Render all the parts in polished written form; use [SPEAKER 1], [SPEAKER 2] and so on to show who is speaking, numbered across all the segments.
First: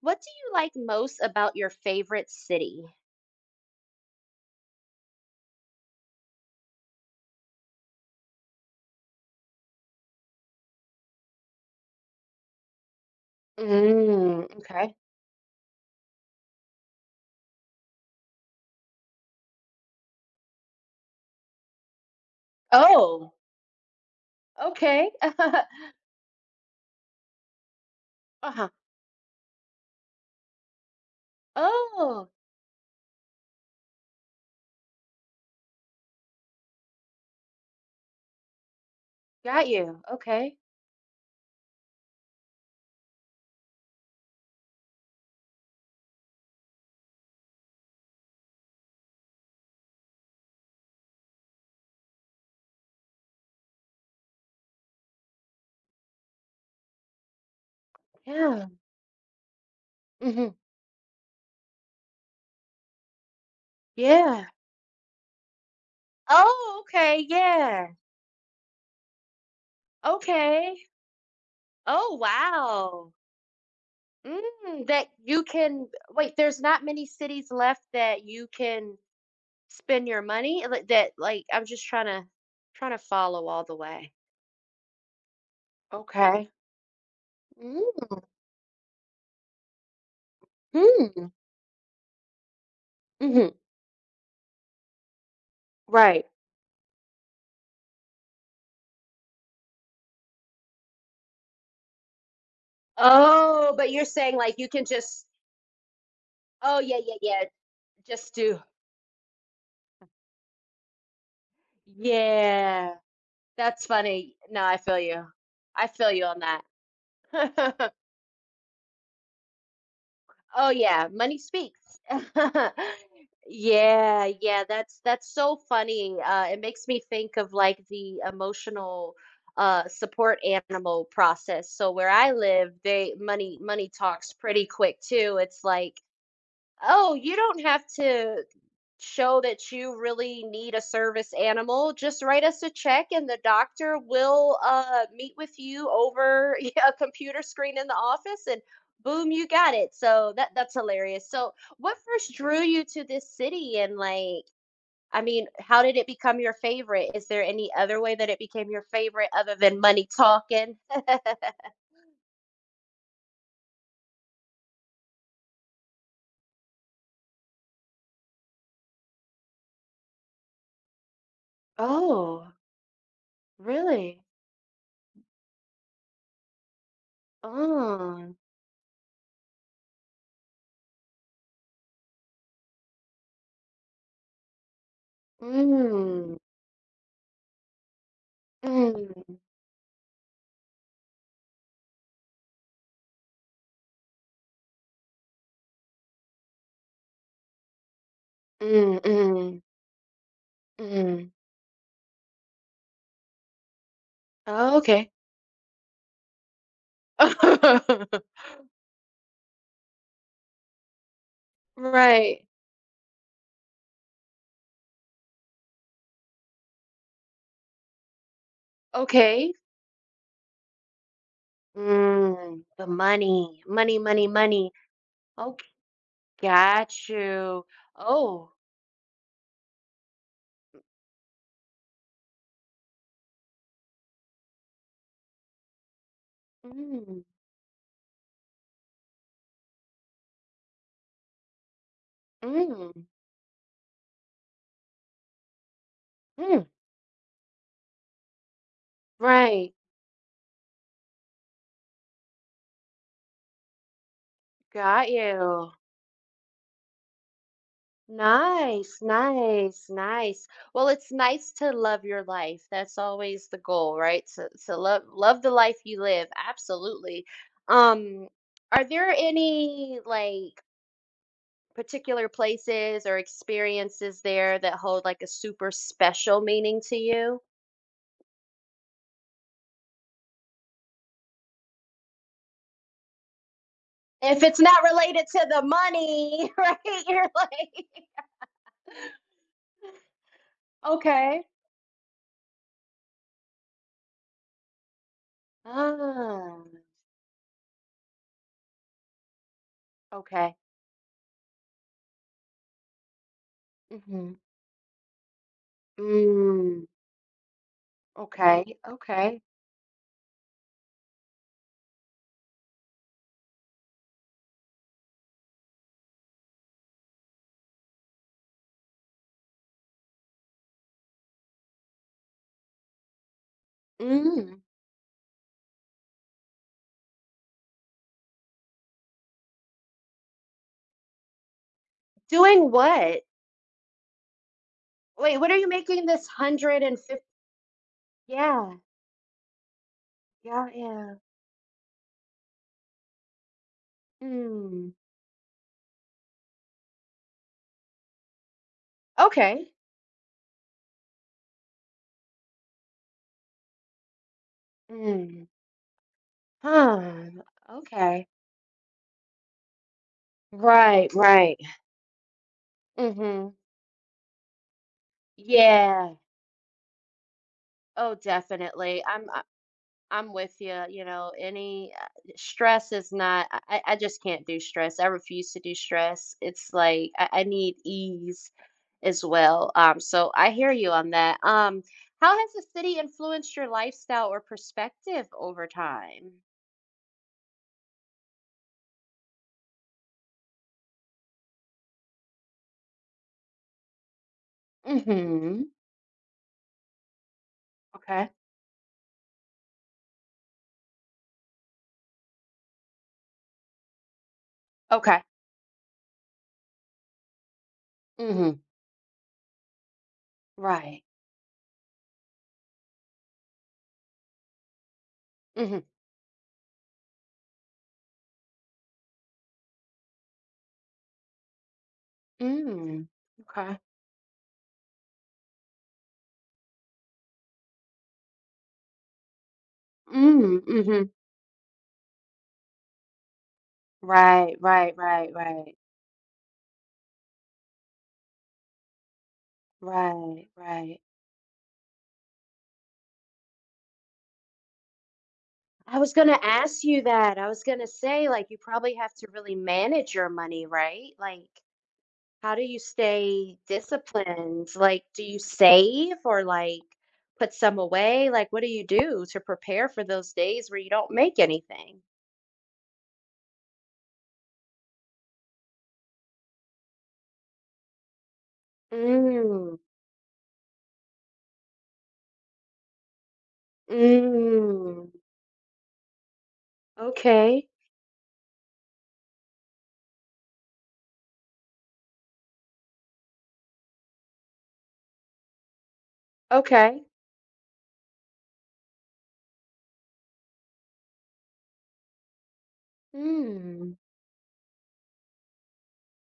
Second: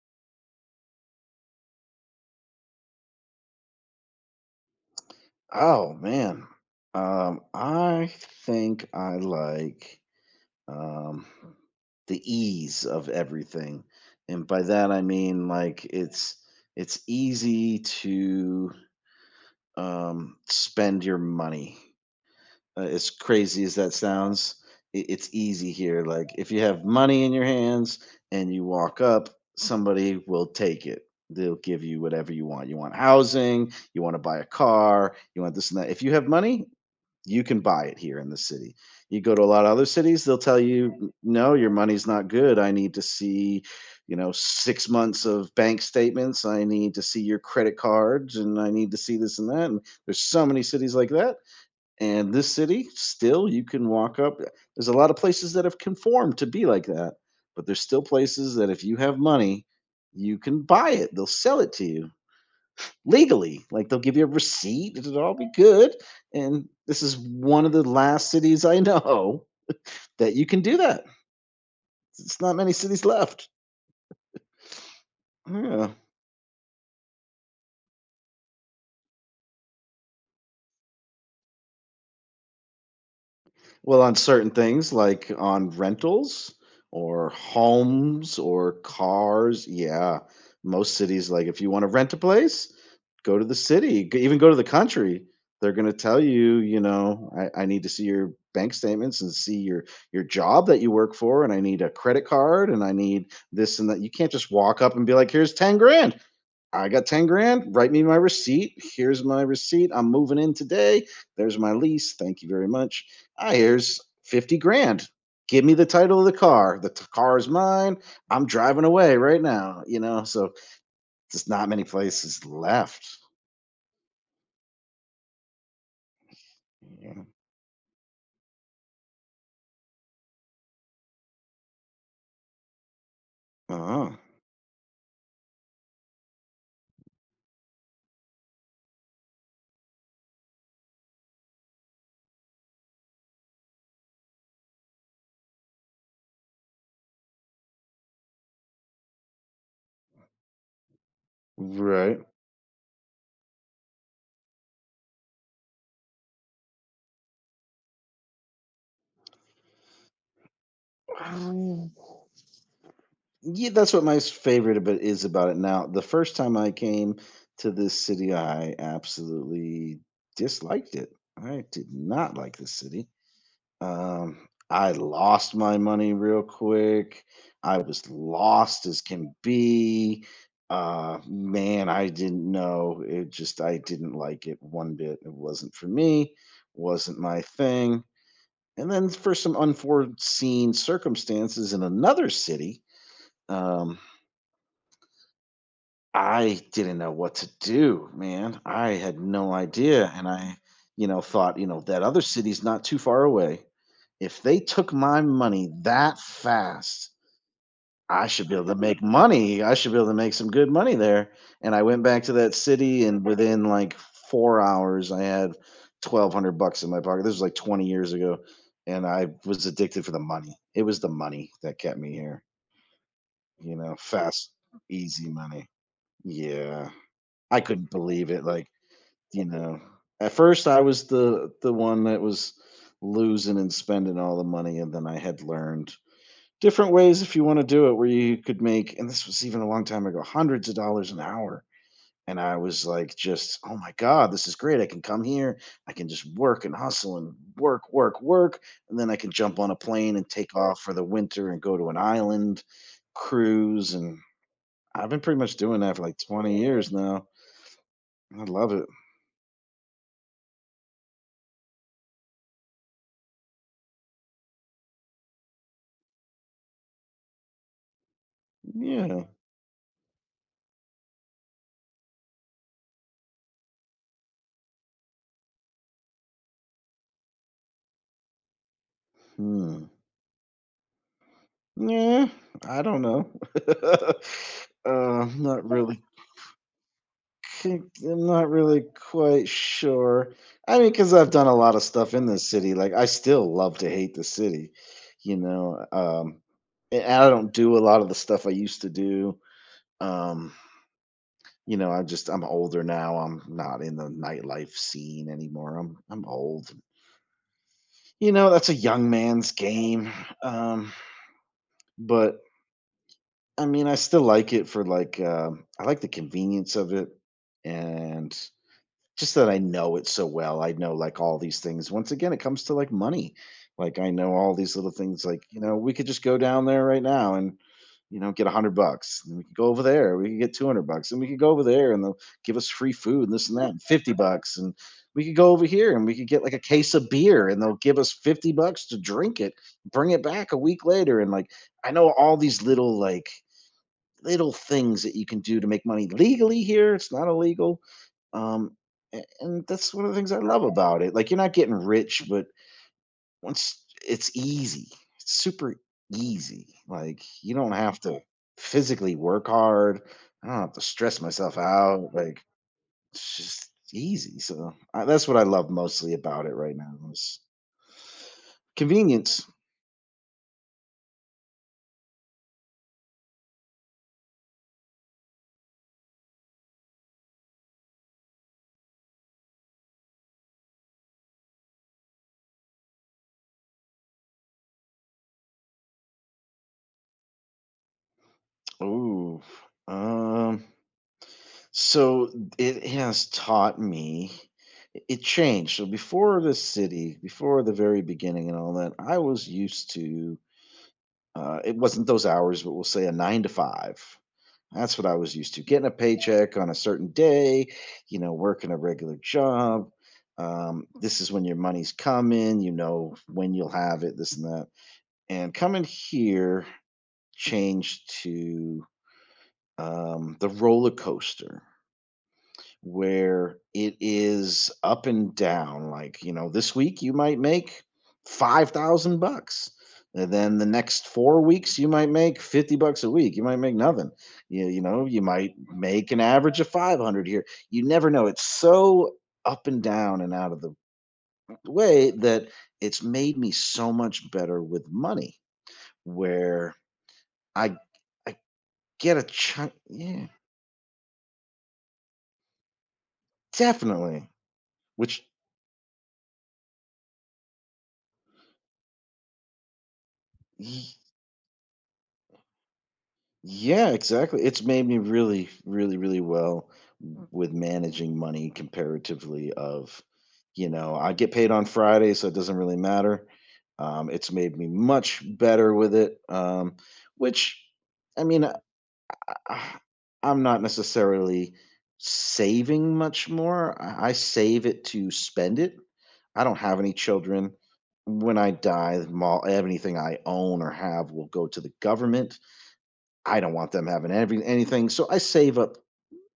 [SPEAKER 1] What do you like most about your favorite city?
[SPEAKER 2] Oh man. I think I like um the ease of everything.
[SPEAKER 1] Mm,
[SPEAKER 2] And by that
[SPEAKER 1] okay.
[SPEAKER 2] I mean like it's easy to spend your money. As
[SPEAKER 1] Oh,
[SPEAKER 2] crazy as that sounds, it,
[SPEAKER 1] okay.
[SPEAKER 2] it's easy here. Like if you have money in your hands and you
[SPEAKER 1] Uh-huh.
[SPEAKER 2] walk up, somebody will take it. They'll give you
[SPEAKER 1] Oh,
[SPEAKER 2] whatever you want. You want housing, you want to buy a car, you want this and that. If you have money, you can buy it here in the city. You go to a lot
[SPEAKER 1] got
[SPEAKER 2] of other
[SPEAKER 1] you.
[SPEAKER 2] cities, they'll
[SPEAKER 1] Okay.
[SPEAKER 2] tell you, "No, your money's not good. I need to see, you know, 6 months of bank statements. I need to see your credit cards and I need to see this and that. And there's so many cities like that and this city, still, you can walk up. There's a lot of places that have conformed to be like that, but there's still places
[SPEAKER 1] Yeah.
[SPEAKER 2] that if you have money, you
[SPEAKER 1] Hmm.
[SPEAKER 2] can buy it. They'll sell it to you legally. Like they'll give you a
[SPEAKER 1] Yeah.
[SPEAKER 2] receipt. It'll all be good. And
[SPEAKER 1] Oh,
[SPEAKER 2] this is
[SPEAKER 1] okay.
[SPEAKER 2] one of the
[SPEAKER 1] Yeah.
[SPEAKER 2] last cities I know that you can
[SPEAKER 1] Okay.
[SPEAKER 2] do that.
[SPEAKER 1] Oh,
[SPEAKER 2] It's not many cities
[SPEAKER 1] wow.
[SPEAKER 2] left.
[SPEAKER 1] That you
[SPEAKER 2] Yeah.
[SPEAKER 1] can wait, there's not many cities left that you can spend your money like that, like I'm just trying to, trying to follow all the
[SPEAKER 2] Well,
[SPEAKER 1] way.
[SPEAKER 2] on certain things like on
[SPEAKER 1] Okay.
[SPEAKER 2] rentals or
[SPEAKER 1] Mm-hmm.
[SPEAKER 2] homes or cars, yeah. Most
[SPEAKER 1] Hmm.
[SPEAKER 2] cities, like if you want to rent a place, go to
[SPEAKER 1] Mm-hmm.
[SPEAKER 2] the city, even go to the country. They're going to tell
[SPEAKER 1] Right.
[SPEAKER 2] you, you know, I need to see your bank statements and see your job that you work for, and I need a credit card, and I need
[SPEAKER 1] Oh,
[SPEAKER 2] this and
[SPEAKER 1] but
[SPEAKER 2] that.
[SPEAKER 1] you're
[SPEAKER 2] You can't
[SPEAKER 1] saying
[SPEAKER 2] just
[SPEAKER 1] like you
[SPEAKER 2] walk
[SPEAKER 1] can
[SPEAKER 2] up and be
[SPEAKER 1] just,
[SPEAKER 2] like, "Here's 10 grand."
[SPEAKER 1] oh
[SPEAKER 2] I
[SPEAKER 1] yeah,
[SPEAKER 2] got
[SPEAKER 1] yeah,
[SPEAKER 2] 10
[SPEAKER 1] yeah,
[SPEAKER 2] grand. Write me my
[SPEAKER 1] just do.
[SPEAKER 2] receipt. Here's my receipt. I'm moving in today. There's my lease. Thank you very
[SPEAKER 1] Yeah,
[SPEAKER 2] much. Ah,
[SPEAKER 1] that's
[SPEAKER 2] here's
[SPEAKER 1] funny.
[SPEAKER 2] 50
[SPEAKER 1] No, I feel
[SPEAKER 2] grand.
[SPEAKER 1] you.
[SPEAKER 2] Give me the
[SPEAKER 1] I feel
[SPEAKER 2] title of
[SPEAKER 1] you
[SPEAKER 2] the
[SPEAKER 1] on
[SPEAKER 2] car. The car is
[SPEAKER 1] that.
[SPEAKER 2] mine. I'm driving away right now. You know, so
[SPEAKER 1] Oh yeah, money
[SPEAKER 2] there's not many
[SPEAKER 1] speaks.
[SPEAKER 2] places left.
[SPEAKER 1] Yeah, yeah, that's so funny. It makes me
[SPEAKER 2] Yeah.
[SPEAKER 1] think of like the emotional support animal process. So where I live, they money
[SPEAKER 2] Uh-huh.
[SPEAKER 1] talks pretty quick too. It's like, "Oh, you don't have to show that you really need a service animal, just write us a check and the doctor will meet with you over a computer screen in the office and boom, you got it." So that's hilarious. So what
[SPEAKER 2] Right.
[SPEAKER 1] first drew you to this city, and like, I mean, how did it become your favorite? Is there any other way that it became your favorite other than money talking?
[SPEAKER 2] Um, yeah, that's what my favorite about is about it now. The first time I came to this city, I absolutely disliked it. I did not
[SPEAKER 1] Oh,
[SPEAKER 2] like this city.
[SPEAKER 1] really?
[SPEAKER 2] Um, I lost my money real quick. I was
[SPEAKER 1] Oh,
[SPEAKER 2] lost as can be. Man, I didn't know. It just, I didn't like it one bit. It wasn't for me,
[SPEAKER 1] mm,
[SPEAKER 2] wasn't my thing. And then for
[SPEAKER 1] mm,
[SPEAKER 2] some unforeseen circumstances in another city, um, I didn't know what to do, man. I
[SPEAKER 1] mm,
[SPEAKER 2] had no
[SPEAKER 1] mm,
[SPEAKER 2] idea. And you know,
[SPEAKER 1] mm.
[SPEAKER 2] thought, you know, that other city's not too far away. If they
[SPEAKER 1] Oh,
[SPEAKER 2] took
[SPEAKER 1] okay.
[SPEAKER 2] my money that fast, I should be able to make money. I should be able to make some good money there. And I went back to
[SPEAKER 1] Right.
[SPEAKER 2] that city, and within like 4 hours, I had 1,200 bucks in my pocket. This was like 20 years ago, and I
[SPEAKER 1] Okay.
[SPEAKER 2] was addicted for the money. It was the money that kept me here,
[SPEAKER 1] Mm, the money.
[SPEAKER 2] you know,
[SPEAKER 1] Money, money,
[SPEAKER 2] fast,
[SPEAKER 1] money.
[SPEAKER 2] easy
[SPEAKER 1] Okay,
[SPEAKER 2] money. Yeah.
[SPEAKER 1] got
[SPEAKER 2] I
[SPEAKER 1] you.
[SPEAKER 2] couldn't believe it.
[SPEAKER 1] Oh.
[SPEAKER 2] Like, you know, at first I was the one that was losing and spending all the money, and then I had learned different ways
[SPEAKER 1] Mm,
[SPEAKER 2] if you wanna do it where you could make, and this was even a long time ago, hundreds of dollars an hour, and I was
[SPEAKER 1] mm,
[SPEAKER 2] like, just, "Oh my god, this is great, I can come here, I can just work
[SPEAKER 1] mm.
[SPEAKER 2] and hustle and work, work, work, and then I can jump on
[SPEAKER 1] Right.
[SPEAKER 2] a plane and take off for the winter and go to an island cruise," and I've
[SPEAKER 1] Got
[SPEAKER 2] been pretty much
[SPEAKER 1] you.
[SPEAKER 2] doing that for like 20 years now. I love it.
[SPEAKER 1] Nice, nice, nice. Well, it's nice to love your life. That's always the goal, right? To love the life you live. Absolutely. Um, are there
[SPEAKER 2] Yeah.
[SPEAKER 1] any like particular places or experiences there that hold like a super special meaning to you?
[SPEAKER 2] Hmm. Yeah, I don't know.
[SPEAKER 1] If it's not related to the
[SPEAKER 2] Not really.
[SPEAKER 1] money, right? You're
[SPEAKER 2] Think
[SPEAKER 1] like,
[SPEAKER 2] I'm not really quite sure. I mean, because I've
[SPEAKER 1] okay.
[SPEAKER 2] done a lot of stuff in this city. Like, I still love to hate the city, you know. Um,
[SPEAKER 1] Ah,
[SPEAKER 2] and I don't do a lot of the stuff I used to do. Um,
[SPEAKER 1] okay.
[SPEAKER 2] you know, I just I'm older now. I'm not in the
[SPEAKER 1] Hmm.
[SPEAKER 2] nightlife scene anymore. I'm old.
[SPEAKER 1] Mm,
[SPEAKER 2] You know, that's a
[SPEAKER 1] okay.
[SPEAKER 2] young
[SPEAKER 1] Okay.
[SPEAKER 2] man's game. Um, but I mean, I still like it for like I like the convenience of it, and just that I know it so well. I know, like, all these things. Once again, it comes to, like, money. Like, I know all
[SPEAKER 1] Mm.
[SPEAKER 2] these little things, like, you know, we could just go down there right now and, you know, get 100 bucks, and we could go over there, we could get 200 bucks, and we could go over there, and they'll give us
[SPEAKER 1] Doing
[SPEAKER 2] free food
[SPEAKER 1] what?
[SPEAKER 2] and this and that, and 50 bucks, and we could
[SPEAKER 1] Wait, what
[SPEAKER 2] go
[SPEAKER 1] are
[SPEAKER 2] over
[SPEAKER 1] you
[SPEAKER 2] here, and
[SPEAKER 1] making
[SPEAKER 2] we
[SPEAKER 1] this,
[SPEAKER 2] could get, like, a case of
[SPEAKER 1] 150?
[SPEAKER 2] beer, and they'll give us 50
[SPEAKER 1] Yeah.
[SPEAKER 2] bucks to drink it, bring it back a
[SPEAKER 1] Yeah.
[SPEAKER 2] week
[SPEAKER 1] Yeah.
[SPEAKER 2] later, and, like, I know all these little, like, little
[SPEAKER 1] Mm.
[SPEAKER 2] things that you can do to make money legally here, it's not illegal, um, and
[SPEAKER 1] Okay.
[SPEAKER 2] that's one of the things I love about it. Like you're not getting rich, but once it's easy, it's
[SPEAKER 1] Mm.
[SPEAKER 2] super easy.
[SPEAKER 1] Huh.
[SPEAKER 2] Like you don't have to
[SPEAKER 1] Okay.
[SPEAKER 2] physically work hard. I don't have to
[SPEAKER 1] Right.
[SPEAKER 2] stress myself
[SPEAKER 1] Right.
[SPEAKER 2] out. Like it's
[SPEAKER 1] Mhm.
[SPEAKER 2] just easy. So that's what I love mostly
[SPEAKER 1] Yeah.
[SPEAKER 2] about it right now is
[SPEAKER 1] Oh, definitely.
[SPEAKER 2] convenience.
[SPEAKER 1] I'm with you. You know, any stress is not. I just can't do stress. I refuse to do stress. It's like I need ease as well. So I hear you on that. How has the city influenced your lifestyle or perspective over time?
[SPEAKER 2] Ooh, um, so it has taught me. It
[SPEAKER 1] Mm-hmm.
[SPEAKER 2] changed. So before the city, before the very
[SPEAKER 1] Okay.
[SPEAKER 2] beginning and all that, I was used to. It wasn't those hours, but we'll say a nine to five. That's what I
[SPEAKER 1] Okay.
[SPEAKER 2] was used to. Getting a paycheck on a certain day, you know,
[SPEAKER 1] Mm-hmm.
[SPEAKER 2] working a regular job.
[SPEAKER 1] Right.
[SPEAKER 2] This is when your money's coming. You know when you'll have it. This and that. And
[SPEAKER 1] Mm-hmm.
[SPEAKER 2] coming here changed to the roller coaster
[SPEAKER 1] Mm.
[SPEAKER 2] where
[SPEAKER 1] Okay.
[SPEAKER 2] it is up and down. Like, you know, this week you might make 5,000 bucks. And then
[SPEAKER 1] Mm.
[SPEAKER 2] the
[SPEAKER 1] Mm-hmm.
[SPEAKER 2] next 4 weeks, you might make 50 bucks a week. You might make nothing.
[SPEAKER 1] Right.
[SPEAKER 2] You
[SPEAKER 1] Right.
[SPEAKER 2] know, you
[SPEAKER 1] Right.
[SPEAKER 2] might
[SPEAKER 1] Right.
[SPEAKER 2] make an average of 500 here. You never know. It's so up and down and
[SPEAKER 1] Right.
[SPEAKER 2] out of the
[SPEAKER 1] Right.
[SPEAKER 2] way that it's made me so much better with money
[SPEAKER 1] I was gonna
[SPEAKER 2] where
[SPEAKER 1] ask you that. I was
[SPEAKER 2] I,
[SPEAKER 1] gonna say,
[SPEAKER 2] I
[SPEAKER 1] like, you probably have
[SPEAKER 2] get a
[SPEAKER 1] to really
[SPEAKER 2] chunk.
[SPEAKER 1] manage
[SPEAKER 2] Yeah,
[SPEAKER 1] your money, right? Like, how do you stay
[SPEAKER 2] definitely.
[SPEAKER 1] disciplined? Like, do
[SPEAKER 2] Which
[SPEAKER 1] you save or like put some away? Like, what do you do to prepare for those days where you don't make anything?
[SPEAKER 2] yeah, exactly. It's made me really, really, really well mm, with managing money comparatively
[SPEAKER 1] Mm,
[SPEAKER 2] of, you know, I get paid on Friday, so it doesn't really matter. It's made me
[SPEAKER 1] mm,
[SPEAKER 2] much better with it, which,
[SPEAKER 1] okay,
[SPEAKER 2] I mean, I- I'm not necessarily saving much more. I save it to spend it. I don't have any
[SPEAKER 1] okay.
[SPEAKER 2] children. When I die, mall, anything I own or have will go to the government. I don't want them
[SPEAKER 1] Mm,
[SPEAKER 2] having every anything, so I save up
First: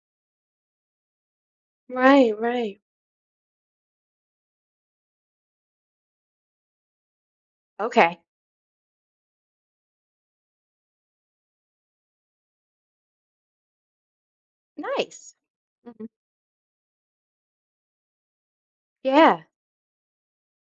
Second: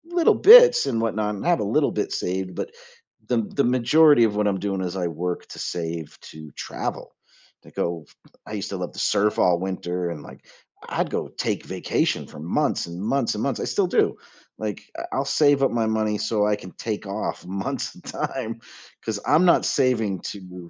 [SPEAKER 2] little bits and whatnot and have a little bit
[SPEAKER 1] right,
[SPEAKER 2] saved, but
[SPEAKER 1] right.
[SPEAKER 2] the majority of what I'm doing is I work to save to travel, to go.
[SPEAKER 1] Okay,
[SPEAKER 2] I used to love to surf all winter and, like, I'd go take vacation for months and months and months, I still do, like, I'll
[SPEAKER 1] nice.
[SPEAKER 2] save up my
[SPEAKER 1] Mhm.
[SPEAKER 2] money so I can take off months at a time, because 'cause
[SPEAKER 1] Yeah,
[SPEAKER 2] I'm not saving to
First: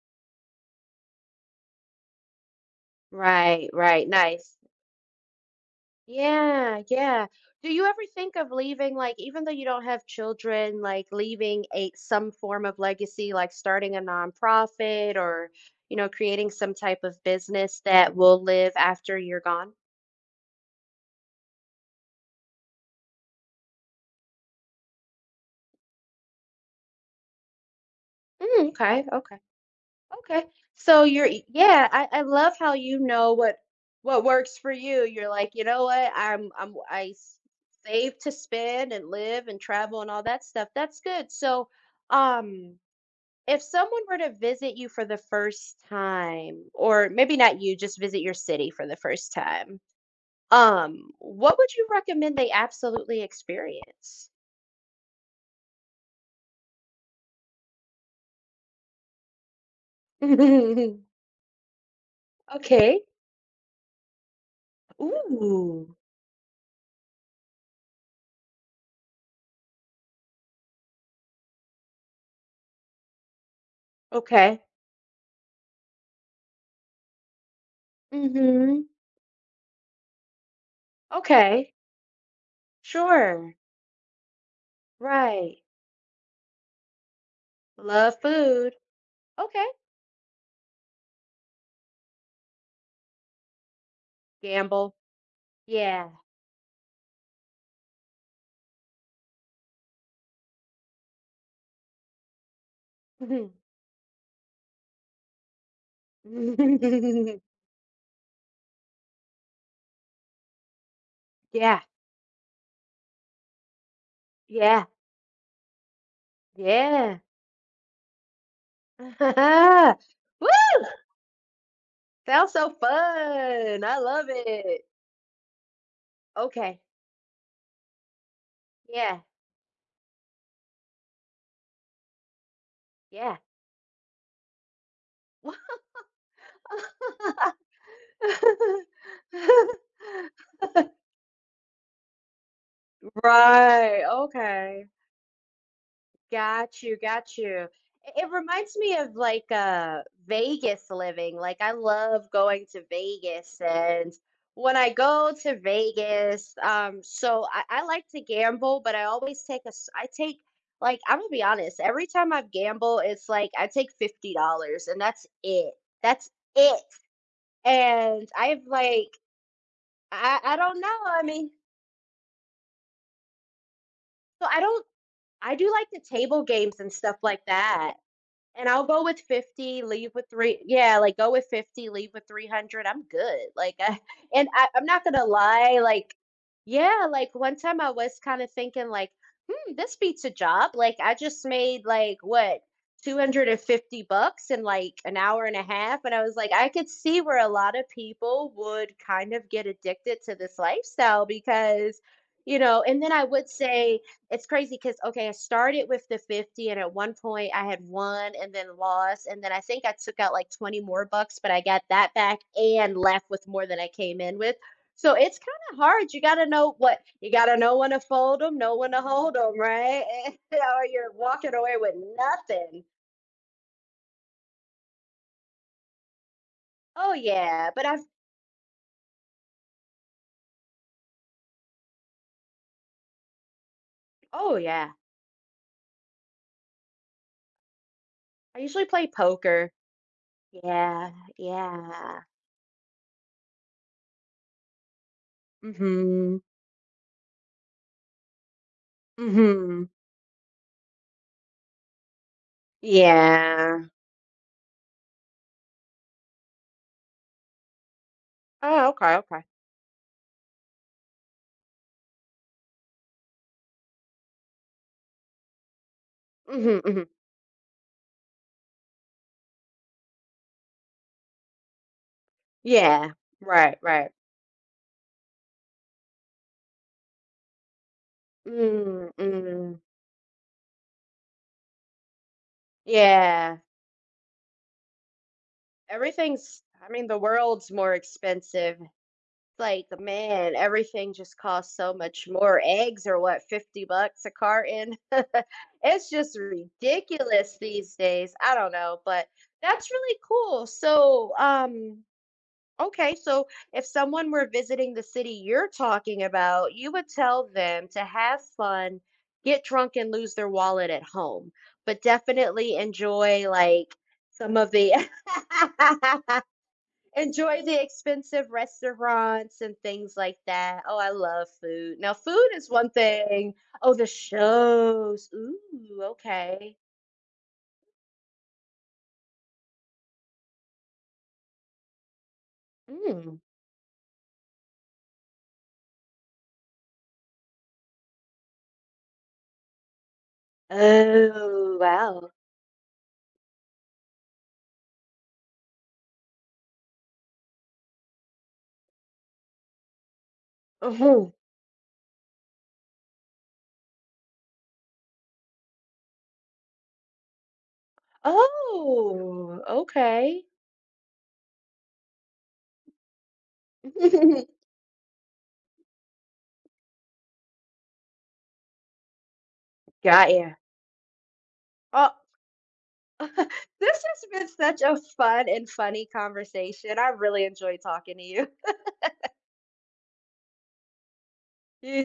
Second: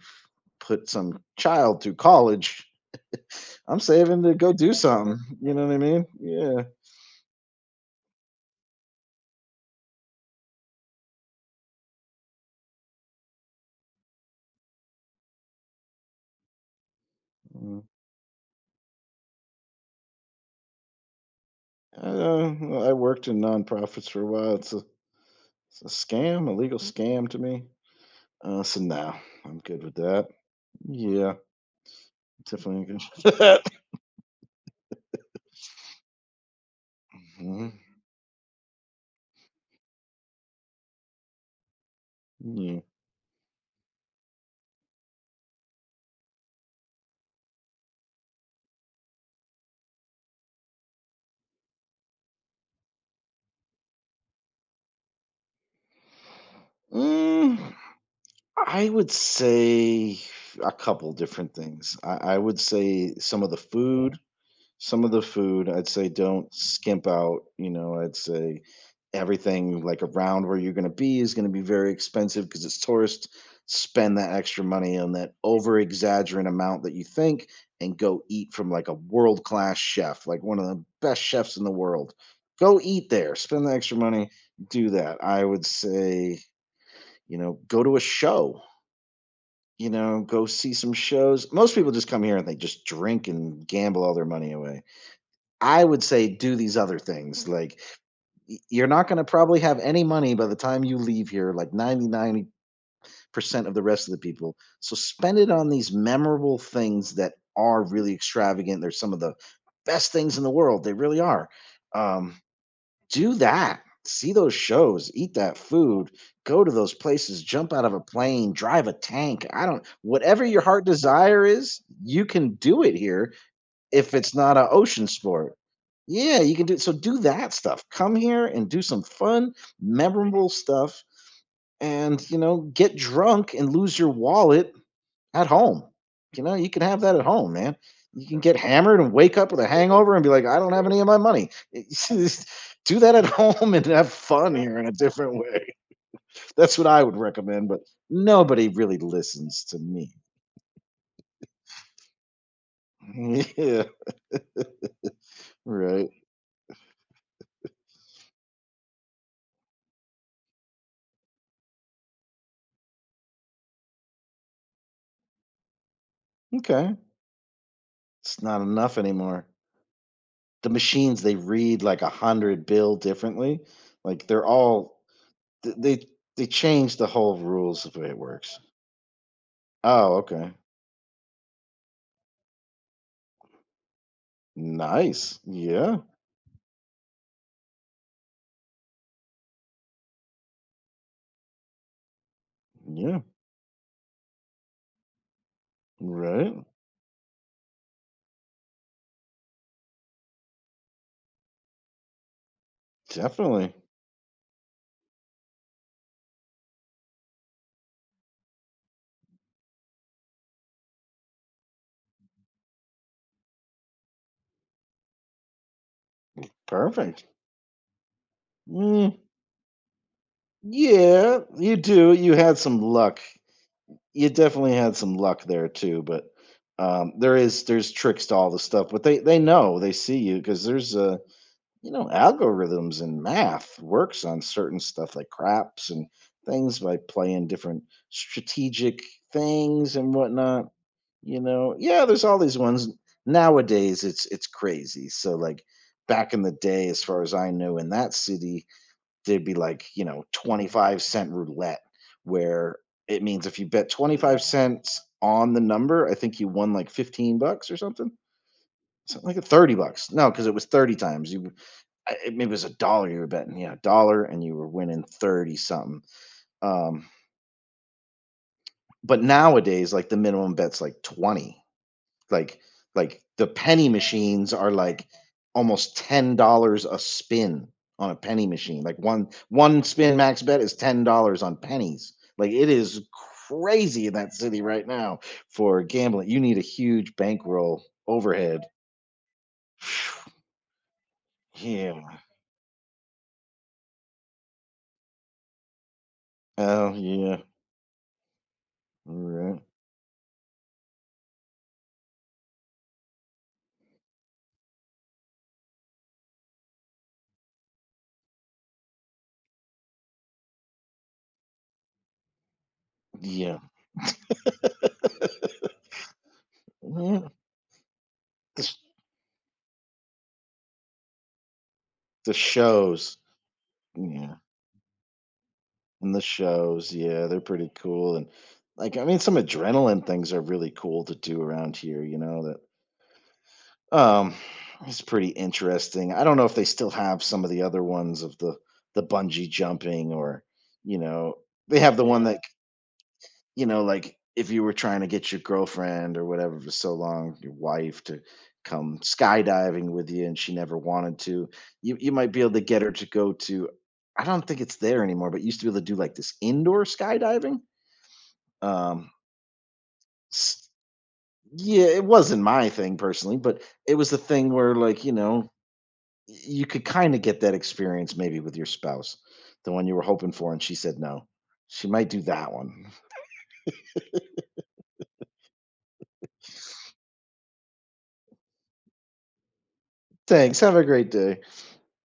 [SPEAKER 2] put some child through college,
[SPEAKER 1] right,
[SPEAKER 2] I'm
[SPEAKER 1] right,
[SPEAKER 2] saving to go
[SPEAKER 1] nice.
[SPEAKER 2] do something, you know what I mean? Yeah.
[SPEAKER 1] Yeah, yeah. Do you ever think of leaving, like, even though you don't have children, like leaving a some form of legacy, like starting a nonprofit, or you know, creating some type of
[SPEAKER 2] Mm.
[SPEAKER 1] business that will live after you're gone?
[SPEAKER 2] I worked in nonprofits for a while. It's a scam, a legal scam to me. Uh,
[SPEAKER 1] Mm,
[SPEAKER 2] so
[SPEAKER 1] okay,
[SPEAKER 2] now
[SPEAKER 1] okay,
[SPEAKER 2] I'm good with that.
[SPEAKER 1] okay. So you're,
[SPEAKER 2] Yeah,
[SPEAKER 1] yeah, I love how
[SPEAKER 2] definitely
[SPEAKER 1] you
[SPEAKER 2] good
[SPEAKER 1] know
[SPEAKER 2] with that.
[SPEAKER 1] what works for you. You're like, you know what,
[SPEAKER 2] Mhm.
[SPEAKER 1] save to spend and live and travel and all that stuff. That's good. So, um.
[SPEAKER 2] Yeah.
[SPEAKER 1] If someone were to visit you for the first time, or maybe not you, just visit your city for the first time, what would you recommend they absolutely experience?
[SPEAKER 2] Mm, I would say a couple different things. I would
[SPEAKER 1] Okay.
[SPEAKER 2] say some of the food. Some of the food, I'd
[SPEAKER 1] Ooh.
[SPEAKER 2] say don't skimp out, you know, I'd say everything like around where you're gonna be is gonna be very expensive because it's tourist. Spend that
[SPEAKER 1] Okay.
[SPEAKER 2] extra money on that over exaggerant amount that you think and go eat from
[SPEAKER 1] Mhm.
[SPEAKER 2] like a world class chef, like one of the best chefs in
[SPEAKER 1] Okay.
[SPEAKER 2] the world. Go eat there,
[SPEAKER 1] Sure.
[SPEAKER 2] spend the extra money, do that. I
[SPEAKER 1] Right.
[SPEAKER 2] would say, you know, go to a
[SPEAKER 1] Love
[SPEAKER 2] show,
[SPEAKER 1] food. Okay.
[SPEAKER 2] you know, go see some shows. Most people just come here and they just drink and gamble all their money away.
[SPEAKER 1] Gamble.
[SPEAKER 2] I would
[SPEAKER 1] Yeah.
[SPEAKER 2] say do these other things. Like, you're not going to probably have any money by the time you leave here, like 99% of the rest of the people. So spend it on these memorable things that are really extravagant. They're some of the best things in the world. They really are.
[SPEAKER 1] Yeah. Yeah.
[SPEAKER 2] Um, do that. See those shows, eat that food, go to those
[SPEAKER 1] Yeah.
[SPEAKER 2] places, jump out of a plane, drive a tank. I don't, whatever your
[SPEAKER 1] Woo!
[SPEAKER 2] heart desire is, you
[SPEAKER 1] Sounds
[SPEAKER 2] can
[SPEAKER 1] so
[SPEAKER 2] do it here
[SPEAKER 1] fun. I
[SPEAKER 2] if
[SPEAKER 1] love
[SPEAKER 2] it's not an
[SPEAKER 1] it.
[SPEAKER 2] ocean sport. Yeah, you can do
[SPEAKER 1] Okay.
[SPEAKER 2] so do that stuff. Come here and do some
[SPEAKER 1] Yeah.
[SPEAKER 2] fun, memorable stuff and, you know, get
[SPEAKER 1] Yeah.
[SPEAKER 2] drunk and lose your wallet at home. You know, you can have that at home, man. You can get hammered and wake up with a hangover and be like, "I don't have any of my money." Do that at home and
[SPEAKER 1] Right.
[SPEAKER 2] have fun here
[SPEAKER 1] Okay.
[SPEAKER 2] in a different way. That's
[SPEAKER 1] Got
[SPEAKER 2] what
[SPEAKER 1] you.
[SPEAKER 2] I would
[SPEAKER 1] Got you.
[SPEAKER 2] recommend, but
[SPEAKER 1] It
[SPEAKER 2] nobody
[SPEAKER 1] reminds me
[SPEAKER 2] really
[SPEAKER 1] of like
[SPEAKER 2] listens to me.
[SPEAKER 1] Vegas living. Like I love going to Vegas,
[SPEAKER 2] Yeah,
[SPEAKER 1] and when I go to
[SPEAKER 2] right.
[SPEAKER 1] Vegas, so I like to gamble, but I always take a, I take, like, I'm gonna be honest, every time I gamble, it's like I take $50 and that's it. That's it.
[SPEAKER 2] Okay.
[SPEAKER 1] And
[SPEAKER 2] It's not
[SPEAKER 1] I've
[SPEAKER 2] enough
[SPEAKER 1] like,
[SPEAKER 2] anymore.
[SPEAKER 1] I
[SPEAKER 2] The
[SPEAKER 1] don't know,
[SPEAKER 2] machines
[SPEAKER 1] I
[SPEAKER 2] they
[SPEAKER 1] mean,
[SPEAKER 2] read like a hundred bill differently. Like they're
[SPEAKER 1] so I don't,
[SPEAKER 2] all
[SPEAKER 1] I do
[SPEAKER 2] th-
[SPEAKER 1] like the
[SPEAKER 2] they
[SPEAKER 1] table
[SPEAKER 2] they
[SPEAKER 1] games and
[SPEAKER 2] change the
[SPEAKER 1] stuff
[SPEAKER 2] whole
[SPEAKER 1] like
[SPEAKER 2] rules of
[SPEAKER 1] that,
[SPEAKER 2] the way it works.
[SPEAKER 1] and I'll go with 50, leave
[SPEAKER 2] Oh,
[SPEAKER 1] with
[SPEAKER 2] okay.
[SPEAKER 1] three, yeah, like, go with 50, leave with 300, I'm good, like, I and I'm not gonna
[SPEAKER 2] Nice.
[SPEAKER 1] lie,
[SPEAKER 2] Yeah.
[SPEAKER 1] like yeah, like, one time I was kinda thinking, like, "Hmm, this beats a job," like, I just made, like, what,
[SPEAKER 2] Yeah.
[SPEAKER 1] 250 bucks in, like, an hour and a half, and I was like,
[SPEAKER 2] Right.
[SPEAKER 1] I could see where a lot of people would kind of get addicted to this lifestyle because, you know, and then I would
[SPEAKER 2] Definitely.
[SPEAKER 1] say it's crazy because okay, I started with the 50 and at one point I had won and then lost. And then I think I took out like 20 more bucks, but I got that back and left with more than I came in with. So it's kind of hard. You got to know what
[SPEAKER 2] Perfect.
[SPEAKER 1] you got to, know when to fold them, know when to
[SPEAKER 2] Mm,
[SPEAKER 1] hold them, right? Or you're
[SPEAKER 2] yeah,
[SPEAKER 1] walking away
[SPEAKER 2] you
[SPEAKER 1] with
[SPEAKER 2] do. You had some
[SPEAKER 1] nothing.
[SPEAKER 2] luck. You definitely had some luck there too, but
[SPEAKER 1] Oh,
[SPEAKER 2] there is
[SPEAKER 1] yeah. But
[SPEAKER 2] there's
[SPEAKER 1] I've,
[SPEAKER 2] tricks to all the stuff, but they know, they see you because there's a, you know, algorithms and math works on
[SPEAKER 1] oh,
[SPEAKER 2] certain
[SPEAKER 1] yeah.
[SPEAKER 2] stuff like craps and things by playing different
[SPEAKER 1] I usually
[SPEAKER 2] strategic
[SPEAKER 1] play poker.
[SPEAKER 2] things and whatnot.
[SPEAKER 1] Yeah.
[SPEAKER 2] You know, yeah, there's
[SPEAKER 1] Yeah.
[SPEAKER 2] all these ones nowadays. It's crazy. So like
[SPEAKER 1] Mm
[SPEAKER 2] back
[SPEAKER 1] hmm.
[SPEAKER 2] in the day, as far as I know, in that city,
[SPEAKER 1] Mm
[SPEAKER 2] there'd be
[SPEAKER 1] hmm.
[SPEAKER 2] like you know 25 cent roulette, where it means if you
[SPEAKER 1] Yeah.
[SPEAKER 2] bet 25 cents on the number, I think you won like 15 bucks or something,
[SPEAKER 1] Oh, okay.
[SPEAKER 2] something like a
[SPEAKER 1] Okay.
[SPEAKER 2] 30 bucks. No, because it was 30 times. You I it maybe it was a dollar you were betting, yeah, a dollar and you were winning 30 something.
[SPEAKER 1] Mm hmm.
[SPEAKER 2] Um, but nowadays, like, the minimum bet's, like, 20. Like
[SPEAKER 1] Yeah.
[SPEAKER 2] like, the
[SPEAKER 1] Right,
[SPEAKER 2] penny
[SPEAKER 1] right.
[SPEAKER 2] machines are, like, almost $10 a spin on a penny machine. Like,
[SPEAKER 1] Mm,
[SPEAKER 2] one
[SPEAKER 1] mm.
[SPEAKER 2] one spin max bet is $10 on pennies. Like, it is
[SPEAKER 1] Yeah.
[SPEAKER 2] crazy in that city right now for gambling. You need a
[SPEAKER 1] Everything's, I mean,
[SPEAKER 2] huge
[SPEAKER 1] the world's
[SPEAKER 2] bankroll
[SPEAKER 1] more
[SPEAKER 2] overhead.
[SPEAKER 1] expensive. Like, man, everything just costs so
[SPEAKER 2] Yeah.
[SPEAKER 1] much more. Eggs are what, 50 bucks a carton? It's just
[SPEAKER 2] Oh, yeah.
[SPEAKER 1] ridiculous these days. I don't know,
[SPEAKER 2] All
[SPEAKER 1] but
[SPEAKER 2] right.
[SPEAKER 1] that's really cool. So, okay, so if someone were visiting the city you're talking about, you would tell them to have fun, get drunk, and lose their wallet at home, but definitely enjoy like some of
[SPEAKER 2] Yeah.
[SPEAKER 1] the enjoy the expensive
[SPEAKER 2] The sh
[SPEAKER 1] restaurants and things like that. Oh, I love food. Now,
[SPEAKER 2] the
[SPEAKER 1] food is one
[SPEAKER 2] shows,
[SPEAKER 1] thing. Oh, the
[SPEAKER 2] yeah,
[SPEAKER 1] shows. Ooh,
[SPEAKER 2] and the
[SPEAKER 1] okay.
[SPEAKER 2] shows, yeah, they're pretty cool, and, like, I mean, some adrenaline things are really cool to do around here, you know,
[SPEAKER 1] Mm.
[SPEAKER 2] that, um, it's pretty interesting. I don't know if they still have some of the other ones of the bungee jumping or, you know,
[SPEAKER 1] Oh,
[SPEAKER 2] they have the one,
[SPEAKER 1] wow.
[SPEAKER 2] yeah, that you know, like if you were trying to get your girlfriend or whatever for so long, your wife to come skydiving with you and she never wanted
[SPEAKER 1] Mhm.
[SPEAKER 2] to, you might be able to get her to go to. I don't think it's there anymore, but you used to be able to do like this indoor skydiving. Um
[SPEAKER 1] Oh, okay.
[SPEAKER 2] s- yeah, it wasn't my thing personally, but it was the thing where like, you know, you could kind of get that experience maybe with your spouse, the one you were
[SPEAKER 1] Got
[SPEAKER 2] hoping for
[SPEAKER 1] ya.
[SPEAKER 2] and she said no. She might
[SPEAKER 1] Oh,
[SPEAKER 2] do that one.
[SPEAKER 1] this has been such a fun and funny conversation. I really enjoyed talking to you.
[SPEAKER 2] Thanks. Have a great day.
[SPEAKER 1] You